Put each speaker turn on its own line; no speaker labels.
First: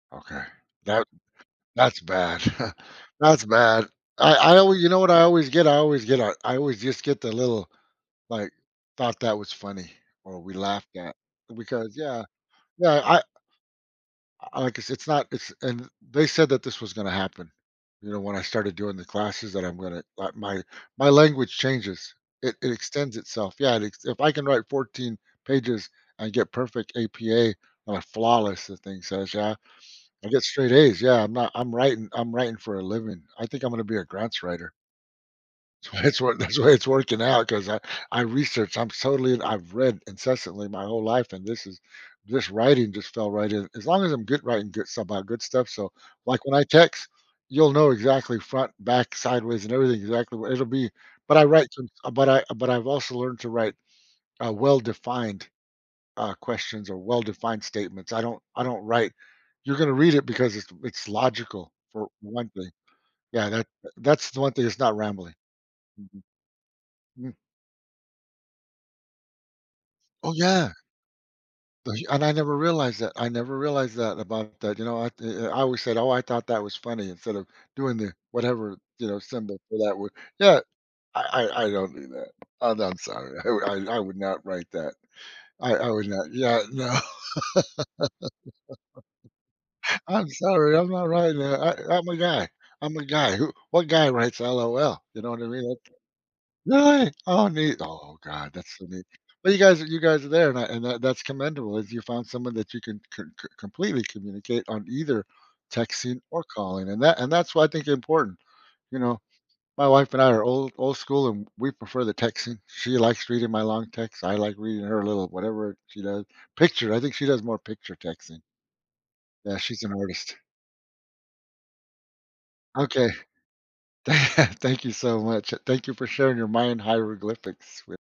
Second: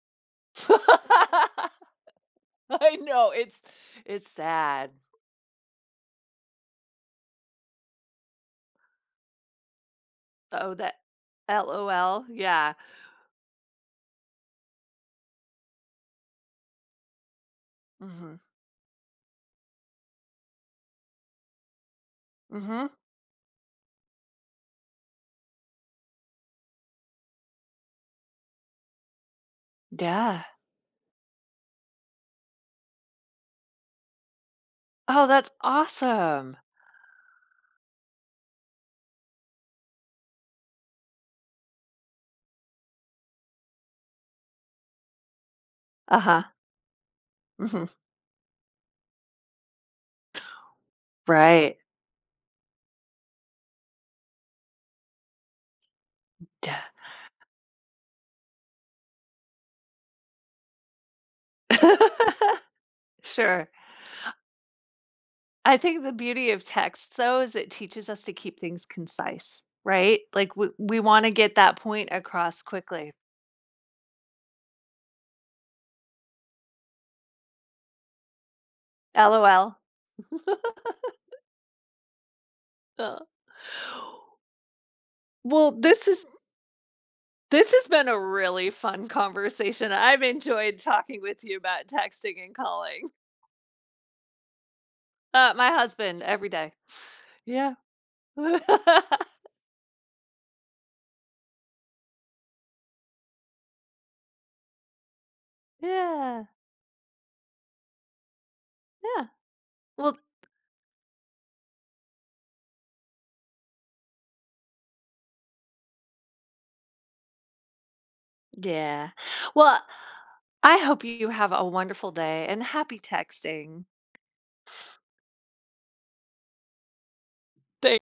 Ok. That that's bad.
I know.
That's
It's
bad.
it's
I I always you
sad.
know what I always get? I always get a I always just get the little, like thought that was funny or we
Oh, that
laughed at because yeah,
LOL, yeah.
yeah, I I I guess it's not it's and they said that this was gonna happen, you know, when
Mhm.
I started doing the classes that I'm gonna like my my language changes. It it
Mhm.
extends itself. Yeah, if I can write 14 pages and get perfect APA and a flawless the thing says, yeah, I get
Yeah.
straight A's. Yeah, I'm not I'm writing I'm writing for a living. I think I'm gonna be a grants writer.
Oh, that's
That's why it's wor
awesome.
that's why it's working out 'cause I I researched, I'm totally and I've read incessantly my whole life and this is this writing just fell right in. As long as I'm good writing good stuff about good stuff, so, like,
Uh-huh.
when I text, you'll know
Mhm.
exactly front, back, sideways, and everything exactly what it'll be. But I write
Right.
some but I but I've also learned to write, uh, well-defined, uh, questions
Yeah
or well-defined statements. I don't I don't write you're gonna read it because it's it's logical for one thing. Yeah, that
Sure.
that's the one thing that's not rambling.
I think the
Mhm.
beauty of text,
Mm.
though, is it teaches us to keep things concise, right?
Oh
Like we
yeah.
we wanna get that
But
point
and I never
across
realized
quickly.
that. I never realized that about that, you know, I th I I always said, oh, I thought that was funny instead of doing the whatever, you know, symbol
LOL.
for that word. Yeah, I I I don't do that. Oh, no I'm
Uh.
sorry. I I I would not write that.
Well,
I I
this
would
has
not yeah, no.
this has been a really fun conversation. I've
I'm
enjoyed
sorry, I'm not
talking
writing
with you
that.
about
I I'm a
texting
guy.
and
I'm a
calling.
guy. Who what guy writes LOL you know what I
Uh,
mean?
my
Ok
husband, every day,
Really? Oh
yeah.
neat. Oh God, that's so neat. But you guys you guys are there and I and that, that's commendable if you found someone that you can c c completely communicate on either texting or
Yeah.
calling, and that and that's what I think is important, you know.
Yeah,
My wife
well
and I are old old school, and we prefer the texting. She likes reading my long text. I like reading her a little whatever she does, picture, I think she does more picture texting.
Yeah,
Yeah,
well,
she's an artist.
I hope you have a wonderful day and
Ok.
happy texting.
Thank you so much. Thank you for sharing your Mayan hieroglyphics with
Thank